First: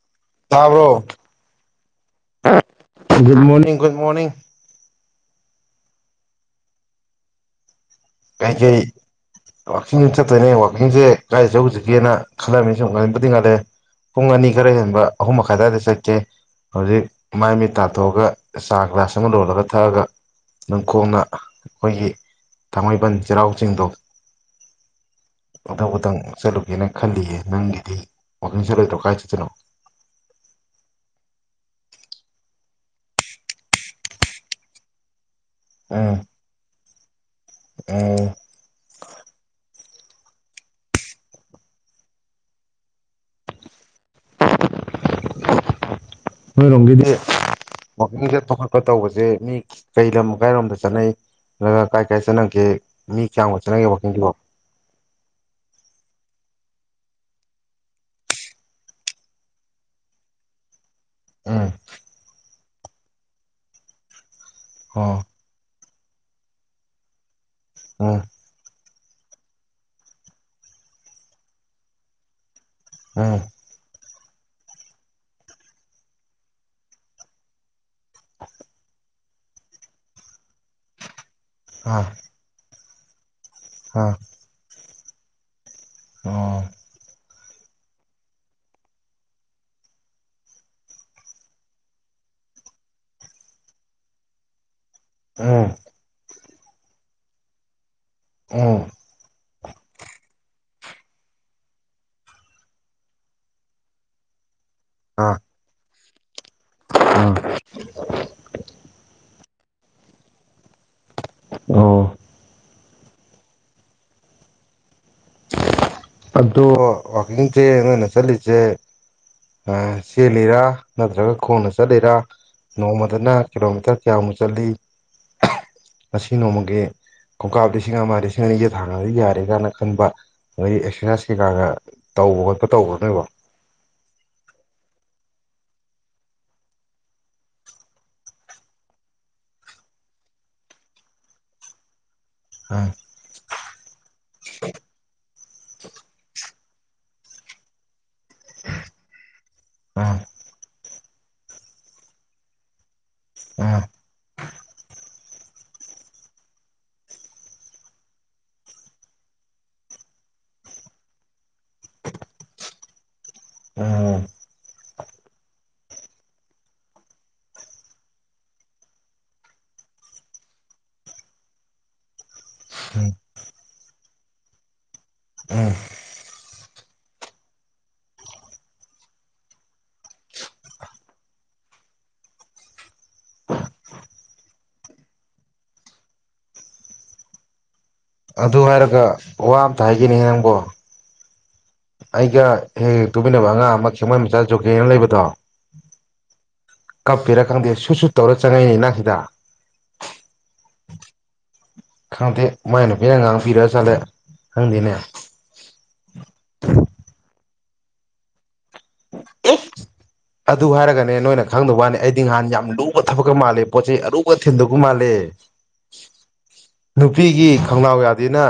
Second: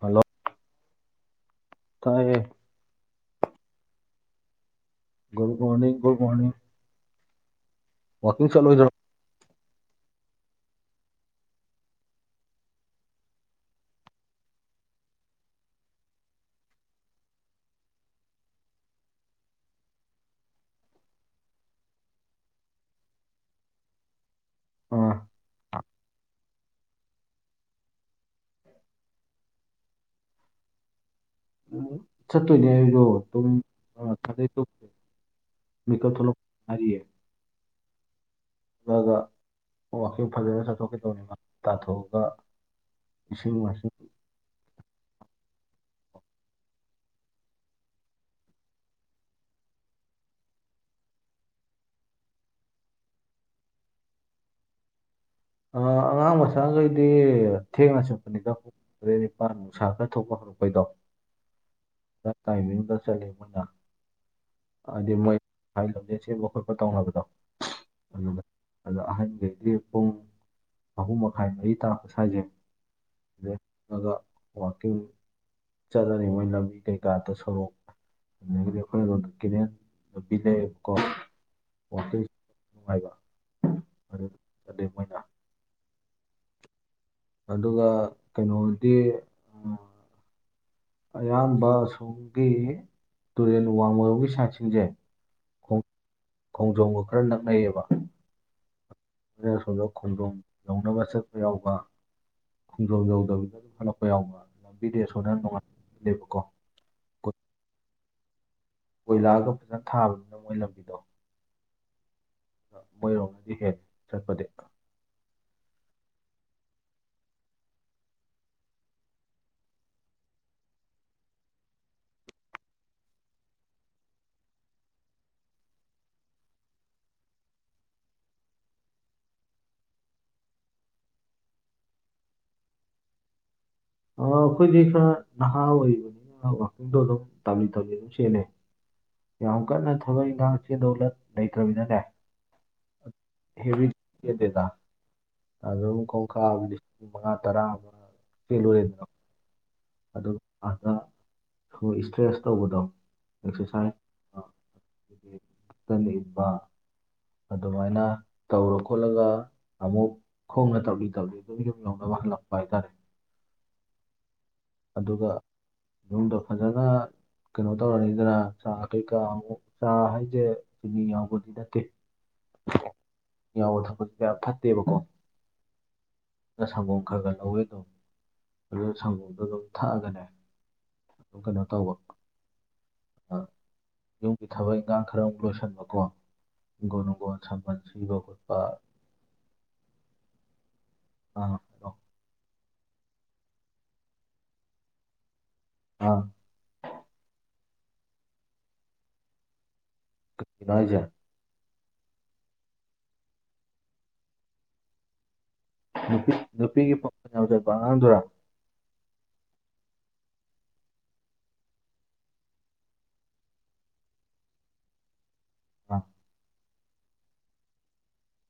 Hello ꯇꯥꯕꯔꯣ ꯇꯥꯏꯌꯦ good morning good morning good morning good morning ꯋꯥꯛꯀꯤꯡ ꯀꯩ ꯀꯩ ꯆꯠꯂꯣꯏꯗ꯭ꯔꯣ ꯋꯥꯛꯀꯤꯡꯖꯦ ꯆꯠꯇꯣꯏꯅꯦ ꯋꯥꯀꯤꯡꯖꯦ ꯀꯥꯏꯗ ꯆꯧꯖꯤꯒꯦꯅ ꯈꯜꯂꯝꯃꯤꯅꯦ ꯁꯨꯝ ꯉꯟꯕꯨꯗꯤ ꯉꯜꯂꯦ ꯄꯨꯡ ꯑꯅꯤ ꯈꯔ ꯍꯦꯟꯕ ꯑꯍꯨꯝ ꯃꯈꯥꯏ ꯑꯗꯨꯋꯥꯏꯗ ꯆꯠꯀꯦ ꯍꯧꯖꯤꯛ ꯃꯥꯏ ꯃꯤ ꯇꯥꯊꯣꯛꯑꯒ ꯆꯥ ꯒ꯭ꯂꯥꯁ ꯑꯃ ꯂꯣꯜꯂꯒ ꯊꯛꯑꯒ ꯅꯅꯨꯡꯀꯣꯡꯅ ꯑꯩꯈꯣꯏꯒꯤ ꯊꯥꯡꯃꯩꯕꯟ ꯆꯩꯔꯥꯎ ꯆꯤꯡꯗꯣ ꯑꯥ ꯑꯊꯪꯧꯕꯇꯪ ꯆꯠꯂꯨꯒꯦꯅ ꯈꯜꯂꯤꯌꯦ ꯅꯪꯒꯤꯗꯤ ꯋꯥꯀꯤꯡ ꯆꯠꯂꯣꯏꯗ꯭ꯔꯣ ꯀꯥꯏꯁꯤꯗꯅꯣ ꯆꯠꯇꯣꯏꯅꯦ ꯑꯩꯗꯣ ꯑꯗꯨꯝ ꯊꯥꯗꯩꯀꯞ ꯊꯣꯛꯂꯛꯄ ꯑꯔꯤꯌꯦ ꯑ ꯆꯠꯂꯒ ꯋꯥꯀꯤꯡ ꯐꯖꯅ ꯆꯠꯊꯣꯛꯀꯗꯧꯅꯤ ꯇꯥꯊꯣꯛꯑꯒ ꯏꯁꯤꯡ ꯃꯥꯏꯁꯤꯡ ꯅꯣꯏꯔꯣꯝꯒꯤꯗꯤ ꯋꯥꯀꯤꯡ ꯁꯠꯄ ꯈꯣꯠꯄ ꯇꯧꯕꯖꯦ ꯃꯤ ꯀꯩꯂꯝ ꯀꯥꯏꯔꯣꯝꯗ ꯆꯠꯅꯩ ꯅ ꯀꯥꯏ ꯀꯥꯏ ꯆꯠꯅꯒꯦ ꯃꯤ ꯀꯌꯥꯝꯃꯨꯛ ꯆꯠꯅꯒꯦ ꯋꯥꯀꯤꯡꯗꯨꯕꯣ ꯑ ꯑꯉꯥꯡ ꯃꯆꯥꯈꯩꯗꯤ ꯊꯦꯡꯅ ꯆꯨꯝꯄꯅꯤ ꯀ [unintelligible] ꯅꯤꯄꯥꯟ ꯅꯨꯡꯁꯥ ꯈꯔ ꯊꯣꯛꯄ ꯍꯧꯔꯛꯄꯩꯗꯣ ꯎꯝ ꯇꯥꯏꯃꯤꯡꯗ ꯆꯠꯂꯦ ꯃꯣꯏꯅ ꯍꯥꯏꯗꯤ ꯑꯣ ꯃꯣꯏ ꯁꯋꯥꯏ ꯂꯝ ꯖꯦꯟ ꯆꯦꯟꯕ ꯈꯣꯠꯄ ꯇꯧꯅꯕꯗꯣ ꯑꯗꯨꯗ ꯑꯗꯣ ꯑꯍꯟꯒꯩꯗꯤ ꯄꯨꯡ ꯑꯍꯨꯝ ꯃꯈꯥꯏ ꯃꯔꯤ ꯇꯔꯥꯛꯄ ꯁꯥꯏꯖꯦ ꯑꯥ ꯉꯒ ꯋꯀꯤꯡ ꯆꯠꯅꯔꯤ ꯃꯣꯏ ꯂꯝꯕꯤ ꯀꯩꯀꯥꯗ ꯁꯣꯔꯣꯛ ꯀꯔꯗ ꯅꯨꯡꯉꯥꯏꯕ [unintelligible] ꯃꯣꯏꯅ ꯑꯣ ꯑꯗꯨꯒ ꯀꯩꯅꯣꯗꯤ ꯑꯌꯥꯝꯕ ꯑꯁꯣꯝꯒꯤ ꯇꯨꯔꯦꯜ ꯋꯥꯡꯃꯔꯣꯝꯒꯤ ꯁꯥꯏꯠꯁꯤꯡꯁꯦ ꯑꯥ ꯈꯣꯡꯖꯣꯝꯒ ꯈꯔ ꯅꯛꯅꯩꯑꯥꯕ ꯑꯦ ꯑꯗꯨꯗꯩ ꯑꯁꯣꯝ ꯈꯣꯡꯖꯣꯝ ꯌꯧꯅꯕ ꯆꯠꯄ ꯌꯥꯎꯕ ꯈꯣꯡꯖꯣꯝ ꯌꯧꯗꯕꯤꯗ ꯑꯗꯨꯝ ꯍꯜꯂꯛꯄ ꯌꯥꯎꯕ ꯂꯝꯕꯤꯗꯦꯁꯣꯟꯅꯉꯥꯏꯕꯀꯣ ꯑꯥ ꯀꯣꯏꯂꯥꯒ ꯐꯖꯅ ꯊꯥꯕꯅꯤꯅ ꯃꯣꯏ ꯂꯝꯕꯤꯗꯣ ꯑꯣ ꯃꯣꯏꯔꯣꯝꯒꯗꯤ ꯍꯦꯜꯂꯤ ꯆꯠꯄꯗꯤ ꯑꯗꯨ ꯋꯥꯛꯀꯤꯡꯁꯦ ꯅꯣꯏꯅ ꯆꯠꯂꯤꯁꯦ ꯆꯦꯜꯂꯤꯔ ꯅꯠꯇ꯭ꯔꯒ ꯈꯣꯡꯅ ꯆꯠꯂꯤꯔ꯫ ꯅꯣꯡꯃꯗꯅ ꯀꯤꯂꯣꯃꯤꯇꯔ ꯀꯌꯥꯃꯨꯛ ꯆꯠꯂꯤ ꯉꯁꯤ ꯅꯣꯡꯃꯒꯤ ꯈꯣꯡꯀꯥꯞ ꯂꯤꯁꯤꯡ ꯑꯃ ꯂꯤꯁꯤꯡ ꯑꯅꯤꯖꯦ ꯊꯥꯡꯉꯗꯤ ꯌꯥꯔꯦꯒꯥꯅ ꯈꯟꯕ ꯅꯣꯏꯗꯤ ꯑꯦꯛꯁꯔꯁꯥꯏꯁ ꯀꯩꯀꯥꯒ ꯇꯧꯕ ꯈꯣꯠꯄ ꯇꯧꯕ꯭ꯔꯣ ꯅꯣꯏꯕꯣ꯫ ꯑꯩꯈꯣꯏꯗꯤ ꯈꯔ ꯅꯍꯥ ꯑꯣꯏꯔꯤꯕꯅꯤꯅ ꯋꯥꯛꯀꯤꯡꯗꯣ ꯑꯗꯨꯝ ꯇꯝꯕꯤ ꯇꯝꯂꯤ ꯑꯗꯨꯝ ꯁꯦꯠꯟꯅꯩ ꯌꯥꯝ ꯀꯟꯅ ꯊꯕꯛ ꯏꯈꯥꯡ ꯆꯦꯟꯗꯧ ꯂꯩꯇ꯭ꯔꯕꯤꯅꯤꯗꯅꯦ ꯑ꯫ ꯍꯦꯕꯤꯗꯗꯤ ꯆꯦꯟꯗꯦꯗ ꯈꯣꯡꯀꯥꯞ ꯃꯉꯥ ꯇꯔꯥ ꯑꯃ ꯆꯦꯜꯂꯨꯔꯦꯗꯅ ꯎꯝ ꯑꯗꯨ ꯑꯗ ꯁꯣꯏ ꯏꯁꯇ꯭ꯔꯦꯁ ꯇꯧꯕꯗꯣ ꯑꯦꯁ ꯎꯝ ꯁꯥꯡ [unintelligible] ꯇ ꯂꯩꯕ ꯑꯗꯨꯃꯥꯏꯅ ꯇꯧꯔ ꯈꯣꯠꯂꯒ ꯑꯃꯨꯛ ꯈꯣꯡꯅ ꯇꯧꯔꯤ ꯇꯧꯔꯤ ꯑꯗꯨꯝ ꯌꯨꯝ ꯌꯧꯅꯕ ꯍꯜꯂꯛꯄ ꯍꯥꯏꯇꯥꯔꯦ ꯎꯝ꯫ ꯑꯗꯨꯒ ꯌꯨꯝꯗ ꯐꯖꯅ ꯀꯩꯅꯣ ꯇꯧꯔꯅꯤꯗꯅ ꯆꯥ ꯀꯩꯀꯥ ꯑꯃꯨꯛ ꯆꯥ ꯍꯥꯏꯖꯦ ꯆꯤꯅꯤ ꯌꯥꯎꯕꯗꯤ ꯅꯠꯇꯦ꯫ ꯎꯝ꯫ ꯌꯥꯎꯕ ꯊꯛꯄ ꯀꯌꯥ ꯐꯠꯇꯦꯕꯀꯣ꯫ ꯎꯝ꯫ ꯁꯪꯒꯣꯝ ꯈꯒ ꯈꯒ ꯂꯧꯒꯦ ꯇꯧꯕꯅꯦ ꯑꯗꯨꯒ ꯁꯪꯒꯣꯝ꯫ ꯑꯗꯨ ꯑꯗꯨꯝ ꯊꯛꯑꯒꯅꯦ ꯑꯗꯨꯝ ꯀꯩꯅꯣ ꯇꯧꯕ ꯑ ꯌꯨꯝꯒꯤ ꯊꯕꯛ ꯏꯪꯈꯥꯡ ꯈꯔꯃꯨꯛ ꯂꯣꯏꯁꯟꯕꯀꯣ ꯍꯤꯡꯒꯣꯜ ꯅꯨꯡꯒꯣꯜ ꯁꯝꯕꯜ ꯁꯤꯕ ꯈꯣꯠꯄ ꯑꯗꯨ ꯍꯥꯏꯔꯒ ꯋꯥ ꯑꯝꯇ ꯍꯥꯏꯒꯅꯤꯉꯤ ꯅꯪꯕꯣ ꯑ ꯑꯩꯒ ꯍꯌꯦꯡ ꯇꯨꯃꯤꯟꯅꯕ ꯑꯉꯥꯡ ꯑꯃ ꯈꯦꯡꯃꯩ ꯃꯆꯥ ꯖꯣꯒꯦꯅ ꯂꯩꯕꯗꯣ ꯑꯥ꯫ ꯀꯞꯄꯤꯔꯥ ꯈꯪꯗꯦ ꯁꯨ ꯁꯨ ꯇꯧꯔ ꯆꯪꯛꯏꯅꯤ ꯅꯪ ꯁꯤꯗ ꯀꯩꯒꯤꯅꯣ ꯍꯥꯏꯖꯦ꯫ ꯈꯪꯗꯦ ꯃꯥꯏ ꯅꯨꯄꯤꯅ ꯉꯥꯡ ꯄꯤꯔ ꯆꯠꯂꯦ ꯈꯪꯗꯦꯅꯦ ꯅꯨꯄꯤ ꯅꯨꯄꯤꯒꯤ ꯄꯈꯣꯟ ꯌꯥꯝ ꯆꯠꯄ ꯑꯉꯥꯡꯗꯨꯔꯥ꯫ ꯑꯗꯨ ꯍꯥꯏꯔꯒꯅꯦ ꯅꯣꯏꯅ ꯈꯪꯗꯕ ꯋꯥꯅꯤ ꯑꯩꯗꯤ ꯅꯍꯥꯟ ꯌꯥꯝ ꯂꯨꯕ ꯊꯕꯛꯀ ꯃꯥꯜꯂꯦ ꯄꯣꯠ ꯆꯩꯩ ꯑꯔꯨꯕ ꯊꯤꯟꯗꯣꯛꯄ ꯃꯥꯜꯂꯦ ꯑ ꯅꯨꯄꯤꯒꯤ ꯈꯣꯡꯅꯥꯎ ꯌꯥꯗꯦꯅ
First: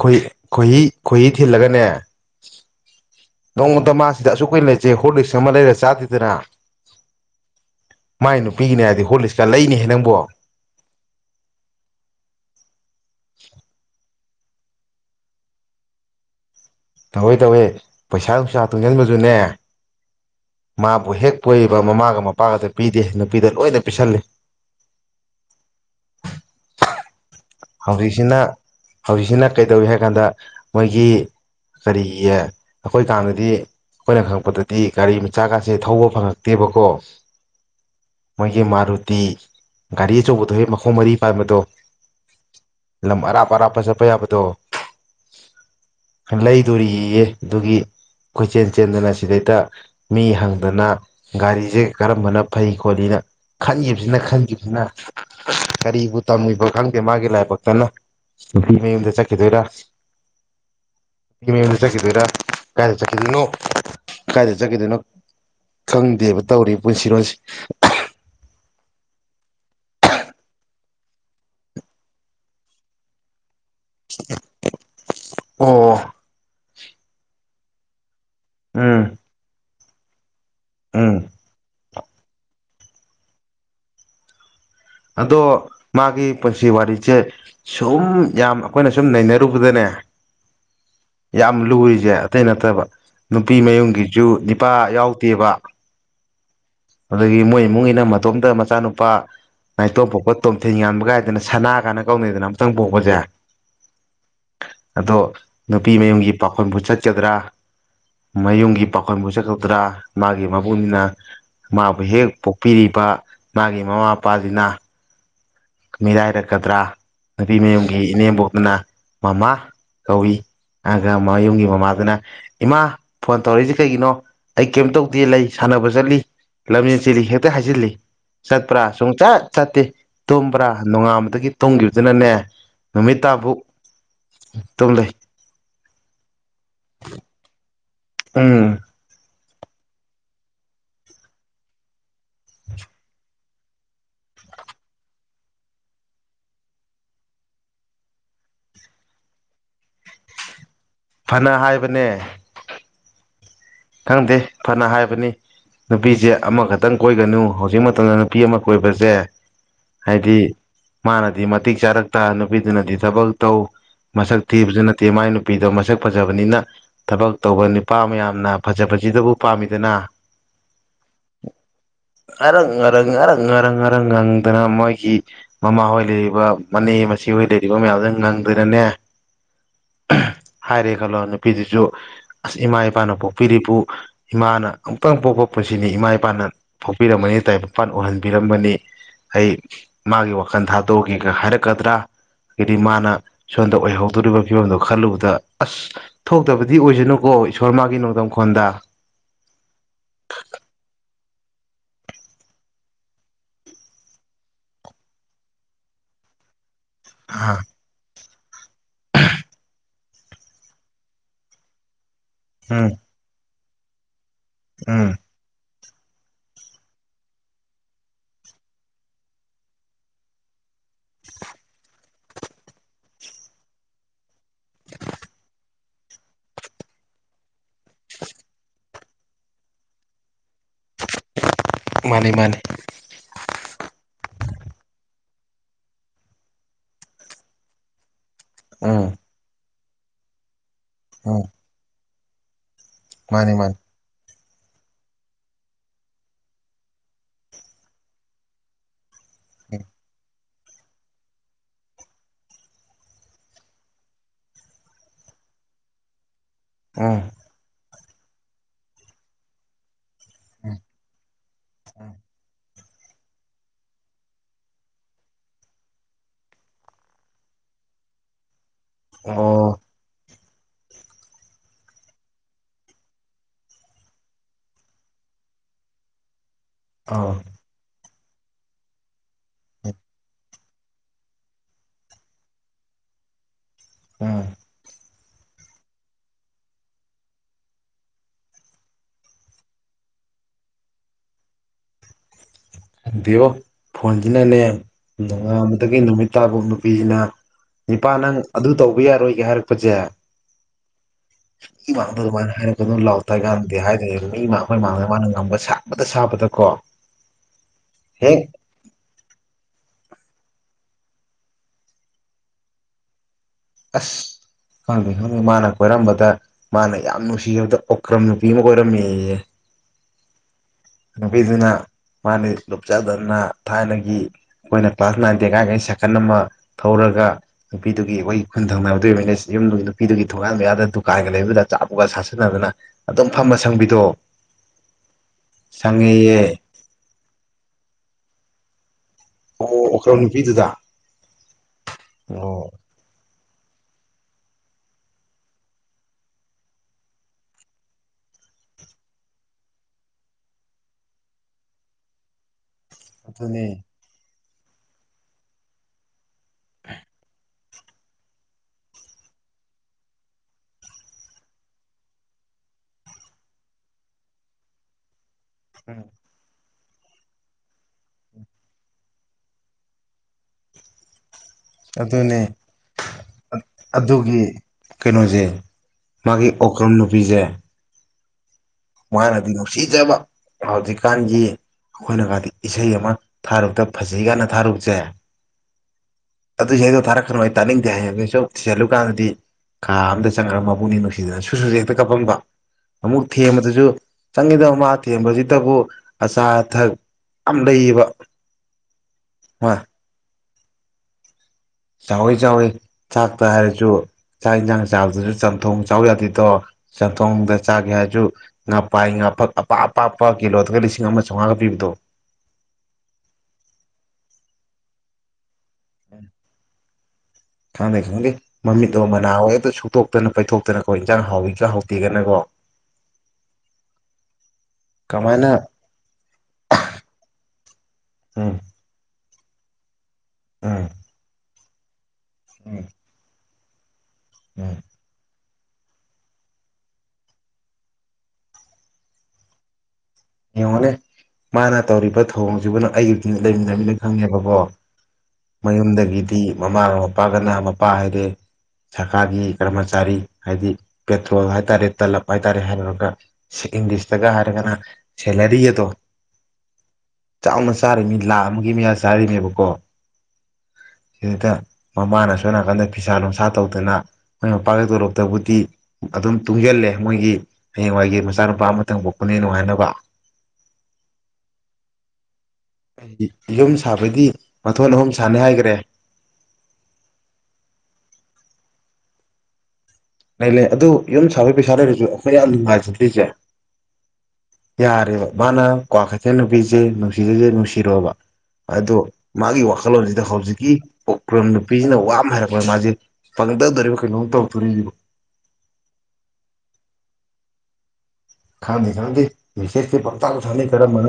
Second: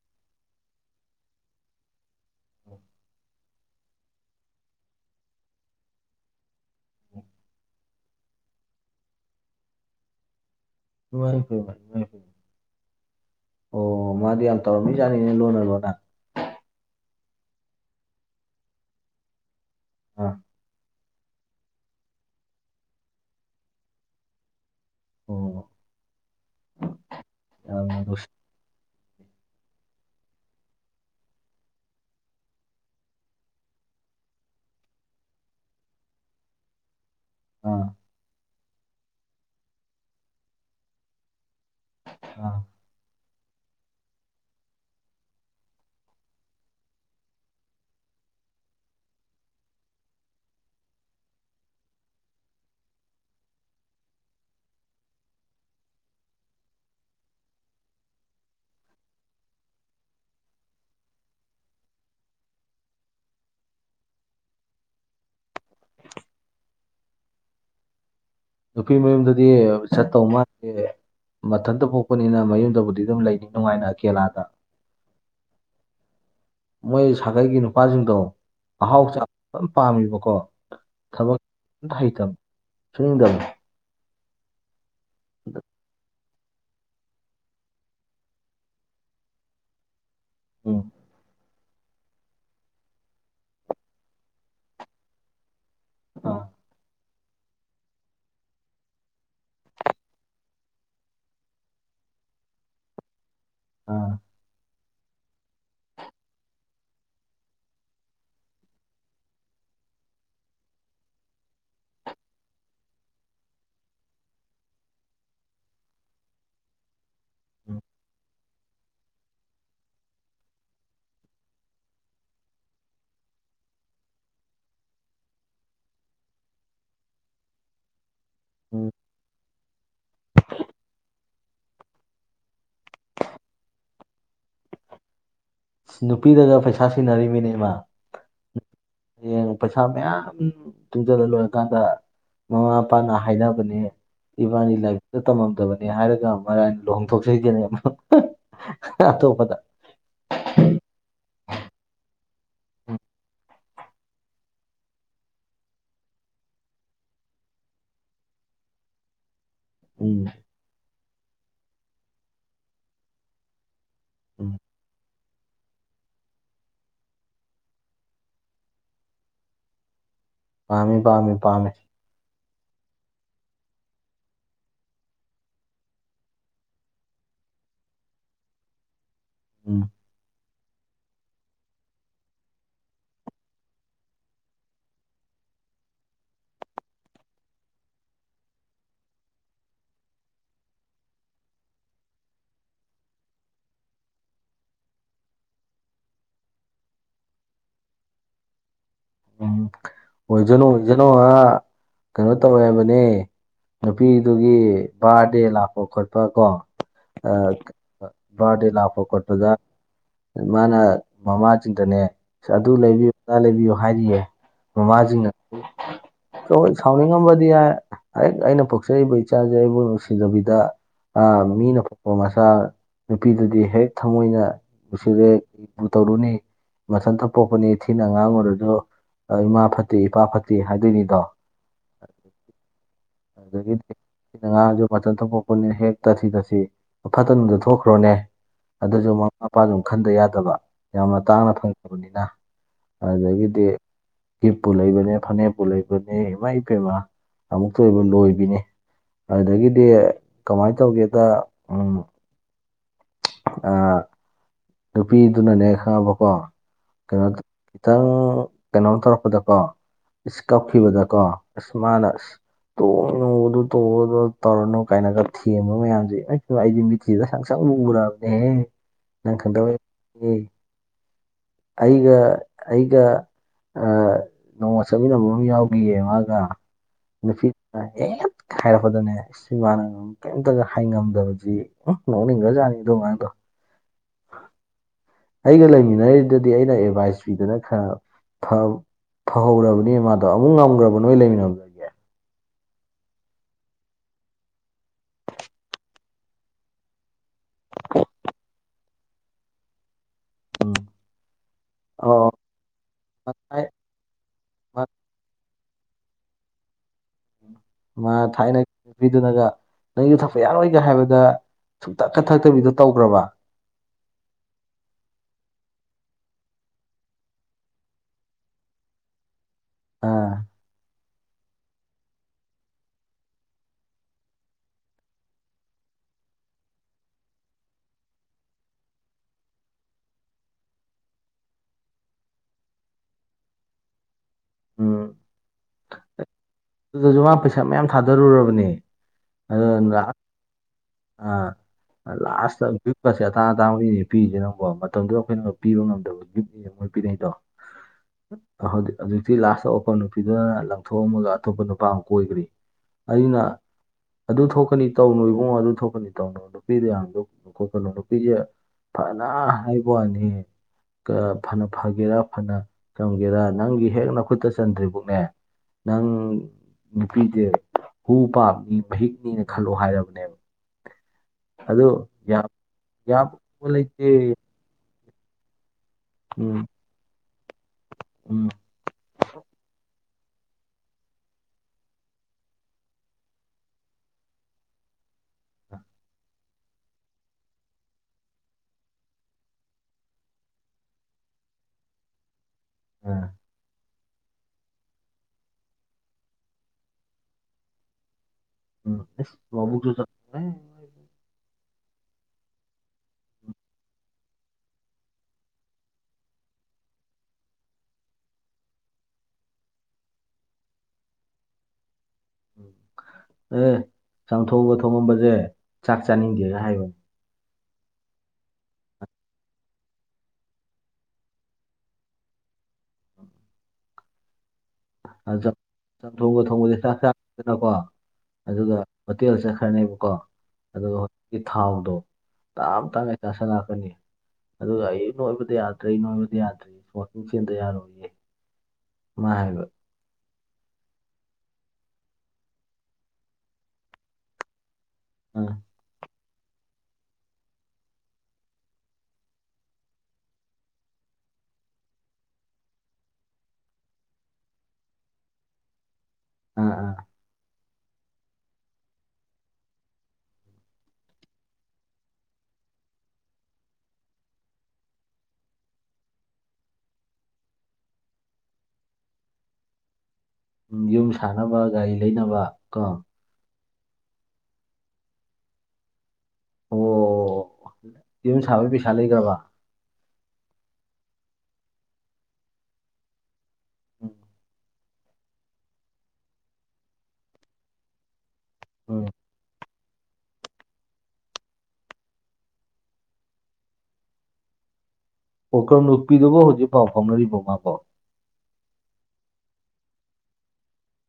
ꯈꯣꯏ ꯈꯣꯏꯍꯤ ꯈꯣꯏꯍꯤ ꯊꯤꯜꯂꯒꯅꯦ ꯅꯣꯡꯃꯇ ꯁꯤꯗ ꯑꯁꯨꯛ ꯀꯨꯏꯅ ꯂꯩꯖꯦ ꯍꯣꯂꯤꯛꯁ ꯑꯃ ꯂꯩꯔ ꯆꯥꯗꯦꯗꯅ꯫ ꯃꯥꯏ ꯅꯨꯄꯤꯒꯤꯅꯦ ꯍꯥꯏꯗꯤ ꯍꯣꯠ ꯂꯤꯁꯀ ꯂꯩꯅꯤꯍꯦ ꯅꯪꯕꯣ ꯃꯥꯉꯥꯏ ꯐ ꯃꯥꯅꯤꯦꯉꯦ ꯐ ꯑꯣ ꯃꯥꯗꯤ ꯌꯥꯝ ꯇꯧꯔꯝꯃꯤꯖꯠꯅꯤꯅꯦ ꯂꯣꯟꯅ ꯂꯣꯟꯅ꯫ ꯇꯧꯋꯦ ꯇꯧꯋꯏ ꯄꯩꯁꯥ ꯅꯨꯡꯁꯥ ꯇꯨꯡꯁꯤꯟꯕꯗꯨꯅꯦ ꯑ ꯃꯥꯕꯨ ꯍꯦꯛ ꯄꯣꯏꯕ ꯃꯃꯥꯒ ꯃꯄꯥꯒꯗ ꯄꯤꯗꯦ ꯅꯨꯄꯤꯗ ꯂꯣꯏꯅ ꯄꯤꯁꯜꯂꯤ ꯑꯣ ꯌꯥꯝꯅ ꯅꯨꯡꯁꯤ ꯍꯧꯐꯁꯤꯅ ꯍꯧꯖꯤꯛꯁꯤꯅ ꯀꯩꯗꯧꯋꯏ ꯍꯥꯏ ꯀꯥꯟꯗ ꯃꯣꯏꯒꯤ ꯀꯔꯤꯒꯤꯌꯦ ꯑꯩꯈꯣꯏꯀꯥꯟꯗꯗꯤ ꯑꯩꯈꯣꯏꯅ ꯈꯪꯉꯛꯄꯗꯗꯤ ꯀꯔꯤ ꯆꯥꯛꯀꯥꯁꯦ ꯊꯧꯕ ꯐꯪꯉꯛꯇꯦꯕꯀꯣ ꯑꯥ ꯃꯣꯏꯒꯤ ꯃꯥꯔꯨꯇꯤ ꯒꯥꯔꯤ ꯑꯆꯧꯕꯗꯣ ꯍꯦ ꯃꯈꯣꯡ ꯃꯔꯤ ꯄꯥꯟꯕꯗꯣ꯫ ꯑ ꯂꯝ ꯑꯔꯥꯞ ꯑꯔꯥꯞꯄ ꯆꯠꯄ ꯌꯥꯕꯗꯣ ꯂꯩꯗꯣꯔꯤꯌꯦ ꯑꯗꯨꯒꯤ ꯀꯣꯏꯆꯦꯟ ꯆꯦꯟꯗꯅ ꯁꯤꯗꯩꯗ ꯃꯤ ꯍꯪꯗꯅ ꯒꯥꯔꯤꯖꯦ ꯀꯔꯝꯕꯅ ꯐꯩ ꯈꯣꯠꯂꯤꯅ ꯈꯟꯒꯤꯕꯖꯤꯅ ꯈꯟꯒꯤꯕꯖꯤꯅ ꯀꯔꯤꯕꯨ ꯇꯝꯃꯤꯕꯣ ꯈꯪꯗꯦ ꯃꯥꯒꯤ ꯂꯥꯏꯕꯛꯇꯅ ꯅꯨꯄꯤ ꯃꯌꯨꯝꯗ ꯆꯠꯈꯤꯗꯣꯏꯔꯥ ꯅꯨꯄꯤ ꯃꯌꯨꯝꯗ ꯆꯠꯈꯤꯗꯣꯏꯔꯥ ꯀꯥꯏꯗ ꯆꯠꯈꯤꯗꯣꯏꯅꯣ ꯀꯥꯏꯗ ꯆꯠꯈꯤꯗꯣꯏꯅꯣ ꯈꯪꯗꯦꯕ ꯇꯧꯔꯤ ꯄꯨꯟꯁꯤꯔꯣꯟꯁꯤ ꯅꯨꯄꯤ ꯃꯌꯨꯝꯗꯗꯤ ꯆꯠꯇꯧ ꯃꯥꯟꯗꯦ ꯃꯊꯟꯇ ꯄꯣꯛꯄꯅꯤꯅ ꯃꯌꯨꯝꯗꯕꯨꯗꯤ ꯑꯗꯨꯝ ꯂꯩꯅꯤ ꯅꯨꯡꯉꯥꯏꯅ ꯀꯦꯂꯥꯗ ꯑꯣ ꯃꯣꯏ ꯁꯥꯒꯩꯒꯤ ꯅꯨꯄꯥꯖꯤꯡꯗꯣ ꯑꯍꯥꯎ ꯎꯝ ꯆꯥ ꯄꯥꯝꯃꯤꯕꯀꯣ ꯎꯝ ꯊꯕꯛ ꯑꯝꯇꯥ ꯍꯩꯇꯕ ꯁꯨꯅꯤꯡꯗꯕ ꯑꯗꯣ ꯃꯥꯒꯤ ꯄꯨꯟꯁꯤ ꯋꯥꯔꯤꯖꯦ ꯁꯨꯝ ꯌꯥꯝ ꯑꯩꯈꯣꯏꯅ ꯁꯨꯝ ꯅꯩꯅꯔꯨꯕꯗꯅꯦ ꯑꯝ ꯌꯥꯝ ꯂꯨꯔꯤꯖꯦ ꯑꯇꯩ ꯅꯠꯇꯕ ꯅꯨꯄꯤ ꯃꯌꯨꯝꯒꯤꯁꯨ ꯅꯨꯄꯥ ꯌꯥꯎꯗꯦꯕ ꯑꯥ ꯑꯗꯒꯤ ꯃꯣꯏ ꯏꯃꯨꯡꯒꯤꯅ ꯃꯇꯣꯝꯇ ꯃꯆꯥꯅꯨꯄꯥ ꯅꯥꯥꯏꯇꯣꯝꯄꯣꯛꯄ ꯇꯣꯝꯊꯤꯟ ꯉꯥꯟꯕ ꯀꯥꯏꯗꯅ ꯁꯅꯥ ꯀꯥꯏꯅ ꯀꯧꯅꯩꯗꯅ ꯑꯝꯇꯪ ꯄꯣꯛꯄꯖꯦ ꯑꯥ ꯑꯗꯣ ꯅꯨꯄꯤ ꯃꯌꯨꯝꯒꯤ ꯄꯥꯎꯈꯣꯟꯕꯨ ꯆꯠꯀꯗ꯭ꯔꯥ ꯃꯌꯨꯝꯒꯤ ꯄꯥꯎꯈꯣꯟꯕꯨ ꯆꯠꯀꯧꯗ꯭ꯔꯥ ꯃꯥꯒꯤ ꯃꯕꯨꯛꯅꯤꯅ ꯃꯥꯕꯨ ꯍꯦꯛ ꯄꯣꯛꯄꯤꯔꯤꯕ ꯃꯥꯒꯤ ꯃꯃꯥ ꯃꯄꯥꯖꯤꯅ ꯃꯤꯔꯥꯏꯔꯛꯀꯗ꯭ꯔꯥ ꯅꯨꯄꯤ ꯎꯝ ꯃꯌꯨꯝꯒꯤ ꯏꯅꯦꯝꯕꯣꯛꯇꯅ ꯃꯃꯥ ꯀꯧꯏ ꯑꯗꯨꯒ ꯃꯌꯨꯝꯒꯤ ꯃꯃꯥꯗꯅ ꯏꯃꯥ ꯐꯣꯟ ꯇꯧꯔꯛꯏꯖꯤ ꯀꯩꯒꯤꯅꯣ ꯑꯩ ꯀꯩꯝ ꯇꯧꯗꯦ ꯂꯩ ꯁꯥꯟꯅꯕ ꯆꯠꯂꯤ ꯂꯝꯖꯦꯟ ꯆꯤꯜꯂꯤ ꯍꯦꯛꯇ ꯍꯥꯏꯖꯤꯜꯂꯤ ꯆꯠꯄ꯭ꯔꯥ ꯎꯝ ꯁꯨꯝ ꯆꯠ ꯆꯠꯇꯦ ꯇꯨꯝꯕ꯭ꯔꯥ ꯅꯣꯡꯉꯥꯥꯟꯕꯗꯒꯤ ꯇꯨꯝꯒꯤꯕꯗꯨꯅꯅꯦ ꯅꯨꯃꯤꯠ ꯇꯥꯐꯨꯛ ꯇꯨꯝꯂꯩ ꯅꯨꯄꯤꯗꯒ ꯄꯩꯁꯥ ꯁꯤꯟꯅꯔꯤꯕꯅꯦ ꯏꯃꯥ ꯑꯨꯡ ꯍꯌꯦꯡ ꯄꯩꯁꯥ ꯃꯌꯥꯝ ꯇꯨꯡꯖꯤꯜꯂ ꯂꯣꯏꯔꯀꯥꯟꯗ ꯃꯃꯥ ꯃꯄꯥꯅ ꯍꯥꯏꯅꯕꯅꯦ ꯏꯕꯥꯅꯤ ꯂꯥꯏꯔꯤꯛꯇ ꯇꯝꯃꯝꯗꯕꯅꯤ ꯍꯥꯏꯔꯒ ꯃꯔꯥꯏꯅ ꯂꯨꯍꯣꯡꯊꯣꯛꯆꯒꯖꯅꯦ ꯑꯇꯣꯞꯄꯗ [unintelligible] ꯐꯅ ꯍꯥꯏꯕꯅꯦ ꯎꯝ ꯈꯪꯗꯦ ꯐꯅ ꯍꯥꯏꯕꯅꯤ ꯅꯨꯄꯤꯖꯦ ꯑꯃꯈꯛꯇꯪ ꯀꯣꯏꯒꯅꯨ ꯍꯧꯖꯤꯛ ꯃꯇꯝꯗ ꯅꯨꯄꯤ ꯑꯃ ꯀꯣꯏꯕꯖꯦ ꯎꯝ ꯍꯥꯏꯗꯤ ꯃꯥꯅꯗꯤ ꯃꯇꯤꯛ ꯆꯥꯔꯛꯇ ꯅꯨꯄꯤꯗꯨꯅꯗꯤ ꯊꯕꯛ ꯇꯧ ꯃꯁꯛ ꯎꯝ ꯊꯤꯕꯁꯨ ꯅꯠꯇꯦ ꯃꯥꯏ ꯅꯨꯄꯤꯗꯣ ꯃꯁꯛ ꯐꯖꯕꯅꯤꯅ ꯊꯕꯛ ꯇꯧꯕ ꯅꯨꯄꯥ ꯃꯌꯥꯝꯅ ꯐꯖꯕꯁꯤꯗꯕꯨ ꯄꯥꯝꯃꯤꯗꯅ ꯄꯥꯝꯃꯤ ꯄꯥꯝꯃꯤ ꯄꯥꯝꯃꯤ ꯉꯔꯥꯡ ꯉꯔꯥꯡ ꯉꯔꯥꯡ ꯉꯔꯥꯡ ꯉꯔꯥꯡ ꯉꯪꯗꯅ ꯃꯣꯏꯒꯤ ꯃꯃꯥꯍꯣꯏ ꯂꯩꯔꯤꯕ ꯃꯅꯦ ꯃꯆꯦꯍꯣꯏ ꯂꯩꯔꯤꯕ ꯃꯌꯥꯝꯗꯨꯅ ꯉꯪꯗꯅꯅꯦ ꯎꯝ ꯍꯥꯏꯔꯦ ꯈꯜꯂꯣ ꯅꯨꯄꯤꯗꯨꯁꯨ ꯑꯁ ꯏꯃꯥ ꯏꯄꯥꯅꯄꯨ ꯄꯤꯔꯤꯕꯨ ꯏꯃꯥꯅ ꯑꯃꯨꯛꯇꯪ ꯄꯣꯛꯄ ꯄꯨꯟꯁꯤꯅꯤ ꯏꯃꯥ ꯏꯄꯥꯅ ꯐꯣꯛꯄꯤꯔꯝꯃꯅꯤ ꯇꯥꯏꯕꯪ ꯄꯥꯟ ꯎꯍꯟꯕꯤꯔꯝꯕꯅꯤ ꯑꯩ ꯃꯥꯒꯤ ꯋꯥꯈꯜ ꯊꯥꯗꯣꯛꯒꯦꯒ ꯍꯥꯏꯔꯛꯀꯗ꯭ꯔꯥ ꯍꯥꯏꯗꯤ ꯃꯥꯅ ꯁꯣꯝꯗ ꯑꯣꯏꯍꯧꯗꯣꯔꯤꯕ ꯐꯤꯕꯝꯗꯣ ꯈꯜꯂꯨꯕꯗ ꯑꯁ ꯊꯣꯛꯇꯕꯗꯤ ꯑꯣꯏꯖꯅꯨꯀꯣ ꯏꯁꯣꯔ ꯃꯥꯒꯤ ꯅꯣꯡꯗꯝꯈꯣꯟꯗ ꯎꯝ ꯑꯣꯏꯖꯅꯣ ꯑꯣꯏꯖꯅꯣ ꯑ ꯀꯩꯅꯣ ꯇꯧꯋꯦ ꯍꯥꯢꯕꯅꯦ ꯅꯨꯄꯤꯗꯨꯒꯤ ꯕꯥꯔꯗꯦ ꯂꯥꯛꯄ ꯈꯣꯠꯄ ꯀꯣ ꯑ ꯑꯥ ꯕꯥꯔꯗꯦ ꯂꯥꯛꯄ ꯈꯣꯠꯄꯗ ꯃꯥꯅ ꯃꯃꯥꯆꯤꯡꯗꯅꯦ ꯑꯗꯨ ꯎꯝ ꯂꯩꯕꯤꯌꯨ ꯂꯩꯕꯤꯌꯨ ꯍꯥꯏꯔꯤꯌꯦ ꯃꯃꯥꯖꯤꯡꯅ [inaudible] ꯂꯣꯢ ꯁꯥꯎꯅꯤꯡꯉꯝꯕꯗꯤ ꯌꯥꯏ ꯍꯦꯛ ꯑꯩꯅ ꯄꯣꯛꯆꯔꯤꯕ ꯏꯆꯥꯖꯦ ꯑꯩꯕꯨ ꯅꯨꯡꯁꯤꯗꯕꯤꯗ ꯑ ꯃꯤꯅ ꯄꯣꯛꯄ ꯃꯆꯥ ꯅꯨꯄꯤꯗꯨꯗꯤ ꯍꯦꯛ ꯊꯃꯣꯏꯅ ꯅꯨꯡꯁꯤꯔꯦ ꯂꯨꯅ ꯇꯧꯔꯨꯅꯤ ꯃꯊꯟꯇ ꯄꯣꯛꯄꯅꯤ ꯊꯤꯅ ꯉꯥꯡꯉꯨꯔꯖꯨ ꯏꯃꯥ ꯐꯠꯇꯦ ꯏꯄꯥ ꯐꯠ ꯇꯦ ꯍꯥꯏꯗꯣꯏꯅꯤꯗꯣ ꯃꯥꯅꯤ ꯃꯥꯅꯤ ꯑꯗꯒꯤ ꯊꯤꯅ ꯉꯥꯡꯉꯁꯨ ꯃꯊꯟꯇ ꯄꯣꯛꯄꯅꯤ ꯍꯦꯛ ꯇꯥꯊꯤ ꯇꯥꯊꯤ ꯐꯠꯇ ꯅꯨꯡꯗ ꯊꯣꯛꯈ꯭ꯔꯣꯅꯦ ꯎꯝ ꯑꯗꯨꯖꯨ ꯃꯃꯥ ꯃꯄꯥꯗꯨꯅ ꯈꯟꯗ ꯌꯥꯗꯕ ꯌꯥꯝꯅ ꯎꯝ ꯇꯥꯡꯅ ꯐꯪꯖꯕꯅꯤꯅ ꯃꯥꯅꯤ ꯑꯗꯒꯤꯗꯤ ꯃꯥꯅꯤ ꯒꯤꯞꯄꯨ ꯂꯩꯕꯅꯦ ꯐꯅꯦꯛꯄ ꯂꯩꯕꯅꯦ ꯏꯃꯥꯢꯄꯦꯝꯃꯥ ꯑꯃꯨꯛꯇꯣꯏꯕ ꯂꯣꯏꯕꯤꯅꯤ ꯑꯗꯨꯗꯒꯤꯗꯤ ꯀꯃꯥꯏꯅ ꯇꯧꯒꯦꯗ ꯑ ꯅꯨꯄꯤꯗꯨꯅꯅꯦ ꯈꯪꯉꯕꯀꯣ ꯎꯝ ꯀꯩꯅꯣ ꯈꯤꯇꯪ ꯀꯩꯅꯣꯝ ꯇꯧꯔꯛꯄꯗꯀꯣ ꯏꯁ ꯀꯞꯈꯤꯕꯗ ꯀꯣ ꯏꯁ ꯃꯥꯅ ꯢꯁ [inaudible] ꯑꯗꯨ ꯇꯧꯔꯅꯣ ꯀꯥꯏꯅꯒ ꯊꯦꯝꯕ ꯃꯌꯥꯝꯖꯦ ꯢꯃꯥꯢꯄꯦꯝꯃꯥ ꯑꯩꯗꯤ ꯃꯤꯁꯤꯗ ꯁꯪ ꯁꯪ ꯎꯔꯕꯅꯦꯍꯦ ꯅꯪ ꯈꯪꯗꯕꯩ ꯑꯣ ꯅꯦ ꯑꯩꯒ ꯑꯩꯒ ꯅꯣꯡꯃ ꯆꯠꯃꯤꯟꯅꯕ ꯑꯃ ꯌꯥꯎꯒꯤꯌꯦ ꯃꯥꯒ ꯑꯥ ꯅꯨꯄꯤ ꯑꯦꯍꯦꯛ ꯍꯥꯢꯔꯛꯄꯗꯅꯦ [unintelligible] ꯀꯩꯝꯇꯒ ꯍꯥꯏꯉꯝꯗꯕꯖꯦ ꯎꯝꯍ ꯅꯣꯛꯅꯤꯡꯒ꯭ꯔꯥꯖꯥꯅꯤ ꯑꯗꯨ ꯑꯉꯥꯡꯗꯣ ꯑꯥ ꯑꯩꯒ ꯂꯩꯃꯤꯟꯅꯔꯤꯗꯨꯗꯤ ꯑꯩꯅ ꯑꯦꯗꯚꯥꯏꯁ ꯄꯤꯗꯅ ꯈꯔ ꯐ ꯐꯍꯧꯔꯕꯅꯦ ꯃꯥꯗꯣ ꯑꯃꯨꯛ ꯉꯝꯒ꯭ꯔꯕꯣ ꯅꯣꯏ ꯂꯩꯃꯤꯟꯅꯕ ꯈꯪꯗꯦꯌꯣ ꯐꯣꯟꯖꯤꯅꯅꯦ ꯅꯣꯡꯉꯥꯥꯟꯕꯗꯒꯤ ꯅꯨꯃꯤꯠ ꯇꯥꯚꯧ ꯅꯨꯄꯤꯖꯤꯅ ꯅꯤꯄꯥ ꯅꯪ ꯑꯗꯨ ꯇꯧꯕ ꯌꯥꯔꯣꯏꯒ ꯍꯥꯏꯔꯛꯄꯖꯦ ꯎꯝ ꯃꯤ ꯃꯥꯡꯗ ꯑꯣ ꯑꯗꯨꯃꯥꯏꯅ ꯍꯥꯏꯔꯛꯄꯅꯣ ꯂꯥꯎꯇ ꯒꯥꯟꯗꯤ [unintelligible] ꯃꯤ ꯃꯥꯡ ꯑꯩꯈꯣꯏ ꯃꯃꯥꯡꯗ ꯃꯥꯅ ꯉꯝꯕ ꯁꯥꯕꯗ ꯁꯥꯕꯗꯀꯣ ꯃꯥ ꯍꯦꯛ ꯊꯥꯏꯅꯩ ꯅꯨꯄꯤꯗꯨꯅꯒ ꯅꯪ ꯌꯨ ꯊꯛꯄ ꯌꯥꯔꯣꯏꯒ ꯍꯥꯏꯕꯗ ꯁꯨꯡꯇꯛꯀ ꯊꯛꯇꯕꯤꯗꯣ ꯇꯧꯒ꯭ꯔꯥꯕ ꯑꯁ ꯈꯪꯗꯦ ꯈꯪꯗꯦ ꯃꯥꯅ ꯀꯣꯏꯔꯝꯕꯗ ꯃꯥꯅ ꯌꯥꯝ ꯅꯨꯡꯁꯤꯖꯕꯗ ꯑꯣꯀ꯭ꯔꯝ ꯅꯨꯄꯤ ꯑꯃ ꯀꯣꯏꯔꯝꯃꯦꯌꯦ ꯑꯥ ꯅꯨꯄꯤꯗꯨꯅ ꯃꯥꯗꯤ ꯂꯨꯞꯆꯗꯅ ꯊꯥꯏꯅꯒꯤ ꯑꯩꯈꯣꯏꯅ ꯀ꯭ꯂꯥꯁ ꯅꯥꯏꯟ ꯇꯦꯟ ꯀꯔꯤꯉꯩ ꯁꯥꯏꯀꯟ ꯑꯃ ꯊꯧꯔꯒ ꯅꯨꯄꯤꯗꯨꯒꯤ ꯑꯩꯈꯣꯏꯒꯤ ꯈꯨꯟ ꯊꯪꯅꯕꯗꯩ [unintelligible] ꯌꯨꯝꯗꯨꯒꯤ ꯅꯨꯄꯤꯗꯨꯒꯤ ꯊꯣꯡꯒꯥꯟ ꯃꯌꯥꯗ ꯗꯨꯀꯥꯟꯒ ꯂꯩꯕꯗꯨꯗ ꯑꯆꯥꯄꯣꯠꯒ ꯆꯤꯁꯟꯅꯗꯅ ꯑꯗꯨꯝ ꯐꯝꯃ ꯁꯪꯕꯤꯗꯣ ꯎꯝ ꯁꯪꯉꯦꯌꯦ ꯑꯗꯨꯗꯖꯨ ꯃꯥ ꯄꯩꯁꯥ ꯃꯌꯥꯝ ꯊꯥꯗꯔꯨꯔꯕꯅꯦ ꯑꯣ ꯑꯗꯨꯅ ꯑꯣꯀ꯭ꯔꯝ ꯅꯨꯄꯤꯗꯨꯗ ꯂꯥꯁ ꯑ ꯂꯥꯁꯇ ꯑꯣ ꯒꯤ ꯀꯁꯦ ꯑꯇꯥꯡ ꯑꯇꯥꯡꯕꯅꯤꯅꯦ ꯄꯤꯔꯤꯖꯦ ꯅꯪꯕꯣ ꯃꯇꯝꯗꯨꯗ ꯑꯩꯈꯣꯏꯅꯒ ꯄꯤꯕ ꯉꯝꯗꯕ ꯒꯤꯐꯅꯤꯅꯦ ꯃꯣꯏ ꯄꯤꯅꯩꯗꯣ ꯍꯧꯖꯤꯛ ꯍꯧꯖꯤꯛꯇꯤ ꯂꯥꯁꯇ ꯑꯣꯀꯔꯝ ꯅꯨꯄꯤꯗꯨꯅ ꯂꯪꯊꯣꯛꯑꯝꯃꯒ ꯑꯇꯣꯞꯄ ꯅꯨꯄꯥ ꯑꯃ ꯀꯣꯏꯒ꯭ꯔꯦꯌꯦ ꯑꯩꯅ ꯑꯗꯨꯅꯦ ꯑꯗꯨ ꯊꯣꯛꯀꯅꯤ ꯇꯧꯅꯣ ꯏꯕꯨꯡꯉꯣ ꯑꯗꯨ ꯊꯣꯛꯀꯅꯤ ꯇꯧꯅꯣ ꯅꯨꯄꯤꯗ ꯌꯥꯝ ꯂꯨꯞꯀꯅꯣ ꯈꯣꯠꯀꯅꯣ ꯅꯨꯄꯤꯗꯤ ꯐꯥꯅ ꯍꯥꯏꯕ ꯋꯥꯅꯤ ꯐꯅ ꯐꯒꯦꯔꯥ ꯐꯅ ꯈꯪꯒꯦꯔ ꯅꯪꯒꯤ ꯍꯦꯛ ꯅꯈꯨꯨꯠꯇ ꯆꯟꯗ꯭ꯔꯤꯕꯨꯛꯅꯦ ꯅꯪ ꯅꯨꯄꯤꯁꯦ ꯍꯨ ꯄꯥꯝꯅꯤ ꯃꯍꯤꯛꯅꯤꯅ ꯈꯜꯂꯣ ꯍꯥꯏꯔꯕꯅꯦꯕ ꯑꯗꯣ ꯑꯗꯨꯅꯦ ꯌꯥ ꯌꯥꯕ ꯐꯩ ꯑꯗꯨꯒꯤ ꯀꯩꯅꯣꯁꯦ ꯃꯥꯒꯤ ꯑꯣꯀ꯭ꯔꯝ ꯅꯨꯄꯤꯁꯦ ꯎꯨꯝ ꯃꯥꯅꯗꯤ ꯅꯨꯡꯁꯤꯖꯕ ꯍꯧꯖꯤꯛꯀꯥꯟꯒꯤ ꯑꯩꯈꯣꯏꯅ ꯀꯗꯤ ꯏꯁꯩ ꯑꯃ ꯊꯥꯔꯨꯕꯗ ꯐꯖꯩ ꯀꯥꯟꯅ ꯊꯥꯔꯨꯕꯁꯦ ꯑꯗꯨꯁꯨ ꯏꯁꯩꯗꯣ ꯊꯥꯔꯛꯀꯅꫭ ꯑꯩ ꯇꯥꯅꯤꯡꯗꯦ ꯍꯩꯅꯤꯡꯗꯦ ꯆꯠꯂꯨ ꯊꯤꯖꯤꯟꯂꯨ ꯀꯥꯟꯗꯗꯤ ꯀꯥ ꯑꯃꯗ ꯆꯪꯉꯛꯒ ꯃꯕꯨꯛꯅꯤꯡ ꯅꯨꯡꯁꯤꯗꯅ ꯁꯨꯠ ꯁꯨꯠ ꯍꯦꯛꯇ ꯀꯞꯄꯕ ꯑ ꯑꯃꯨꯛ ꯊꯦꯡꯕꯗ ꯁꯨ ꯆꯪꯉꯤꯗꯕ ꯃꯥ ꯊꯦꯝꯕꯁꯤꯗꯕꯨ ꯑꯆꯥ ꯑꯊꯛ ꯌꯥꯝ ꯂꯩꯌꯦꯕ ꯎꯝ ꯆꯦ ꯃꯥ [inaudible] ꯆꯥꯎꯋꯤ ꯆꯥꯎꯋꯤ ꯆꯥꯛꯇ ꯍꯥꯏꯔꯁꯨ ꯆꯥꯛ ꯌꯦꯟꯁꯥꯡ ꯆꯥꯕꯗꯁꯨ ꯆꯝꯊꯣꯡ ꯆꯥꯎ ꯌꯥꯗꯦꯗꯣ ꯆꯦꯟꯊꯣꯡꯗ ꯆꯥꯒꯦ ꯍꯥꯏꯔꯁꯨ ꯉꯥ ꯄꯥꯏ ꯉꯥꯐꯥꯛ ꯑꯄꯥꯞ ꯑꯄꯥꯞꯄ ꯀꯤꯂꯣꯗꯒ ꯂꯤꯁꯤꯡ ꯑꯃ ꯆꯥꯎꯉꯥ ꯄꯤꯕꯗꯣ ꯑꯦ ꯆꯝꯊꫭꯡꯀ ꯊꯣꯡꯉꯝꯕꯁꯦ ꯆꯥꯛ ꯆꯥꯅꯤꯡꯗꯦꯅ ꯍꯥꯏꯕꯅꯦ ꯈꯪꯗꯦ ꯈꯪꯗꯦ ꯃꯃꯤꯠꯇꯣ ꯃꯅꯥꯍ ꯑꯝꯇ ꯁꯨꯛꯇꯣꯛꯇꯅ ꯄꯩꯊꯣꯛꯇꯅꯀꯣ ꯏꯟꯁꯥꯡ ꯍꯥꯎꯋꯒ ꯍꯥꯎꯗꯦꯒꯅꯀꯣ [inaudible] ꯆꯝꯊꯣꯡꯕ ꯊꯣꯡꯕꯗꯤ ꯆꯥꯛ ꯆꯥꯗꯅꯀꯣ ꯎꯝ ꯑꯗꯨꯒ ꯍꯣꯇꯦꯜ ꯆꯠꯈ꯭ꯔꯅꯦꯕꯀꯣ ꯎꯝ ꯑꯗꯨꯒ ꯍꫭꯇꯦꯟꯒꯤ ꯊꯥꯎꯗꯣ ꯇꯥꯞ ꯎꯝ ꯇꯥ ꯆꯥꯁꯤꯜꯂꯒꯥ ꯂꯥꯛꯇꫭꯏꯅꯤ ꯎꯝ ꯑꯗꯨꯒ ꯑꯩ ꯅꫭꯏꯕꯗ ꯌꯗꯔꯦ ꯌꯥꯇꯩꯔꯤ ꯅꯣꯏꯕꯗꯤ ꯌꯥꯗ꯭ꯔꯦ ꯋꯥꯀꯤꯡ ꯆꯦꯟꯗ ꯌꯥꯔꯥꯔꯣꯏꯌꯦ ꯃꯥ ꯍꯥꯏꯕ ꯌꯦꯡꯉꯣꯅꯦ ꯃꯥꯅ ꯇꯧꯔꯤꯕ ꯊꯧꯑꯣꯡꯁꯤꯕꯨꯅ ꯑꯩꯒꯤ ꯂꯩꯃꯤꯟꯅꯃꯤꯅ ꯈꯪꯉꯦꯕꯀꯣ ꯎ ꯃꯌꯨꯝꯗꯒꯤꯗꯤ ꯃꯃꯥꯒ ꯃꯄꯥꯒꯅ ꯃꯄꯥ ꯍꯥꯏꯔꯦ ꯁꯔꯀꯥꯔꯒꯤ ꯀꯔꯃꯆꯥꯔꯤ ꯍꯥꯏꯗꯤ ꯄꯦꯇ꯭ꯔꯣꯜ ꯍꯥꯏꯇꯥꯔꯦ ꯇꯂꯞ ꯍꯥꯏꯇꯥꯔꯦ ꯍꯥꯏꯔꯨꯔꯒ ꯏꯪꯂꯤꯁꯇ ꯀ ꯍꯥꯏꯔꯒꯅ ꯁꯦꯂꯥꯔꯤꯗꯣ ꯑꯥ ꯑꯥ ꯆꯥꯎꯅ ꯆꯥꯔꯤ ꯃꯤ ꯂꯥꯛ ꯑꯃꯒꯤ ꯃꯌꯥ ꯆꯥꯔꯤꯅꯦꯕꯀꯣ ꯁꯤꯗ ꯃꯃꯥꯅ ꯁꯣꯟꯅꯥꯀꯟꯗ ꯐꯤꯁꯥ ꯅꯨꯡꯁꯥ ꯇꯧꯗꯅ ꯃꯣꯏ ꯃꯄꯥꯒ ꯇꯣꯂꯣꯞꯇꯕꯨꯗꯤ ꯑꯗꯨꯝ ꯇꯨꯡꯁꯤꯜꯂꯦ ꯃꯣꯏꯒꯤ ꯍꯌꯦꯡꯋꯥꯏꯒꯤ ꯃꯆꯥꯅꯨꯄꯥ ꯑꯃꯇꯪ ꯄꯣꯛꯄꯅ ꯅꯨꯡꯉꯥꯏꯅꯕ ꯌꯨꯝ ꯁꯥꯟꯅꯕ ꯒꯥꯔꯤ ꯂꯩꯅꯕ ꯀꯣ ꯌꯨꯝ ꯁꯥꯕꯩꯗꯤ ꯃꯊꯣꯟ ꯑꯍꯨꯝ ꯁꯥꯅꯤ ꯍꯥꯏꯈ꯭ꯔꯦ ꯑꯣ ꯌꯨꯝ ꯁꯥꯕꯒꯤ ꯄꯩꯁꯥ ꯂꯩꯈ꯭ꯔꯕ ꯂꯩ ꯂꯩ ꯑꯗꯨ ꯌꯨꯝ ꯁꯥꯕꯒꯤ ꯄꯩꯁꯥ ꯂꯩꯔꯁꯨ ꯑꯩꯈꯣꯏ ꯌꯥꯝ ꯅꯨꯡꯉꯥꯏꯖꯗꯔꯤ ꯁꯦ [unintelligible] ꯌꯥꯔꯦꯕ ꯃꯥꯅ ꯀ꯭ꯋꯥ ꯀꯩꯊꯦꯜ ꯅꯨꯄꯤꯁꯦ ꯅꯨꯡꯁꯤꯖꯔꯤꯁꯦ ꯅꯨꯡꯁꯤꯔꯣꯕ ꯑꯗꯣ ꯎꯝ. ꯃꯥꯒꯤ ꯋꯥꯈꯜꯂꯣꯟꯁꯤꯗ ꯍꯧꯖꯤꯛꯀꯤ ꯑꫭꯀꯔꯝ ꯅꯨꯄꯤꯁꯤꯅ ꯋꯥ ꯍꯥꯏꯔꯛꯄꯗ ꯃꯥꯁꯦ ꯄꯪꯗꯥꯗꫭꯔꯤꯕ ꯀꯩꯅꯣꯝ ꯇꯧꯗꫭꯔꯤꯕ ꯑꯣꯀꯔꯝ ꯅꯨꯄꯤꯗꯨꯕꯨ ꯍꯧꯖꯤꯛ ꯄꯥꯎ ꯐꯥꯎꯅꯔꯤꯕ ꯃꯥꯕꫭ ꯈꯪꯗꯦ ꯈꯪꯗꯦ ꯃꯦꯁꯦꯁꯇꯤ ꯄꯪꯊꯥꯇ ꯊꯥꯅꯩ ꯀꯔꯝꯕꯅꯣ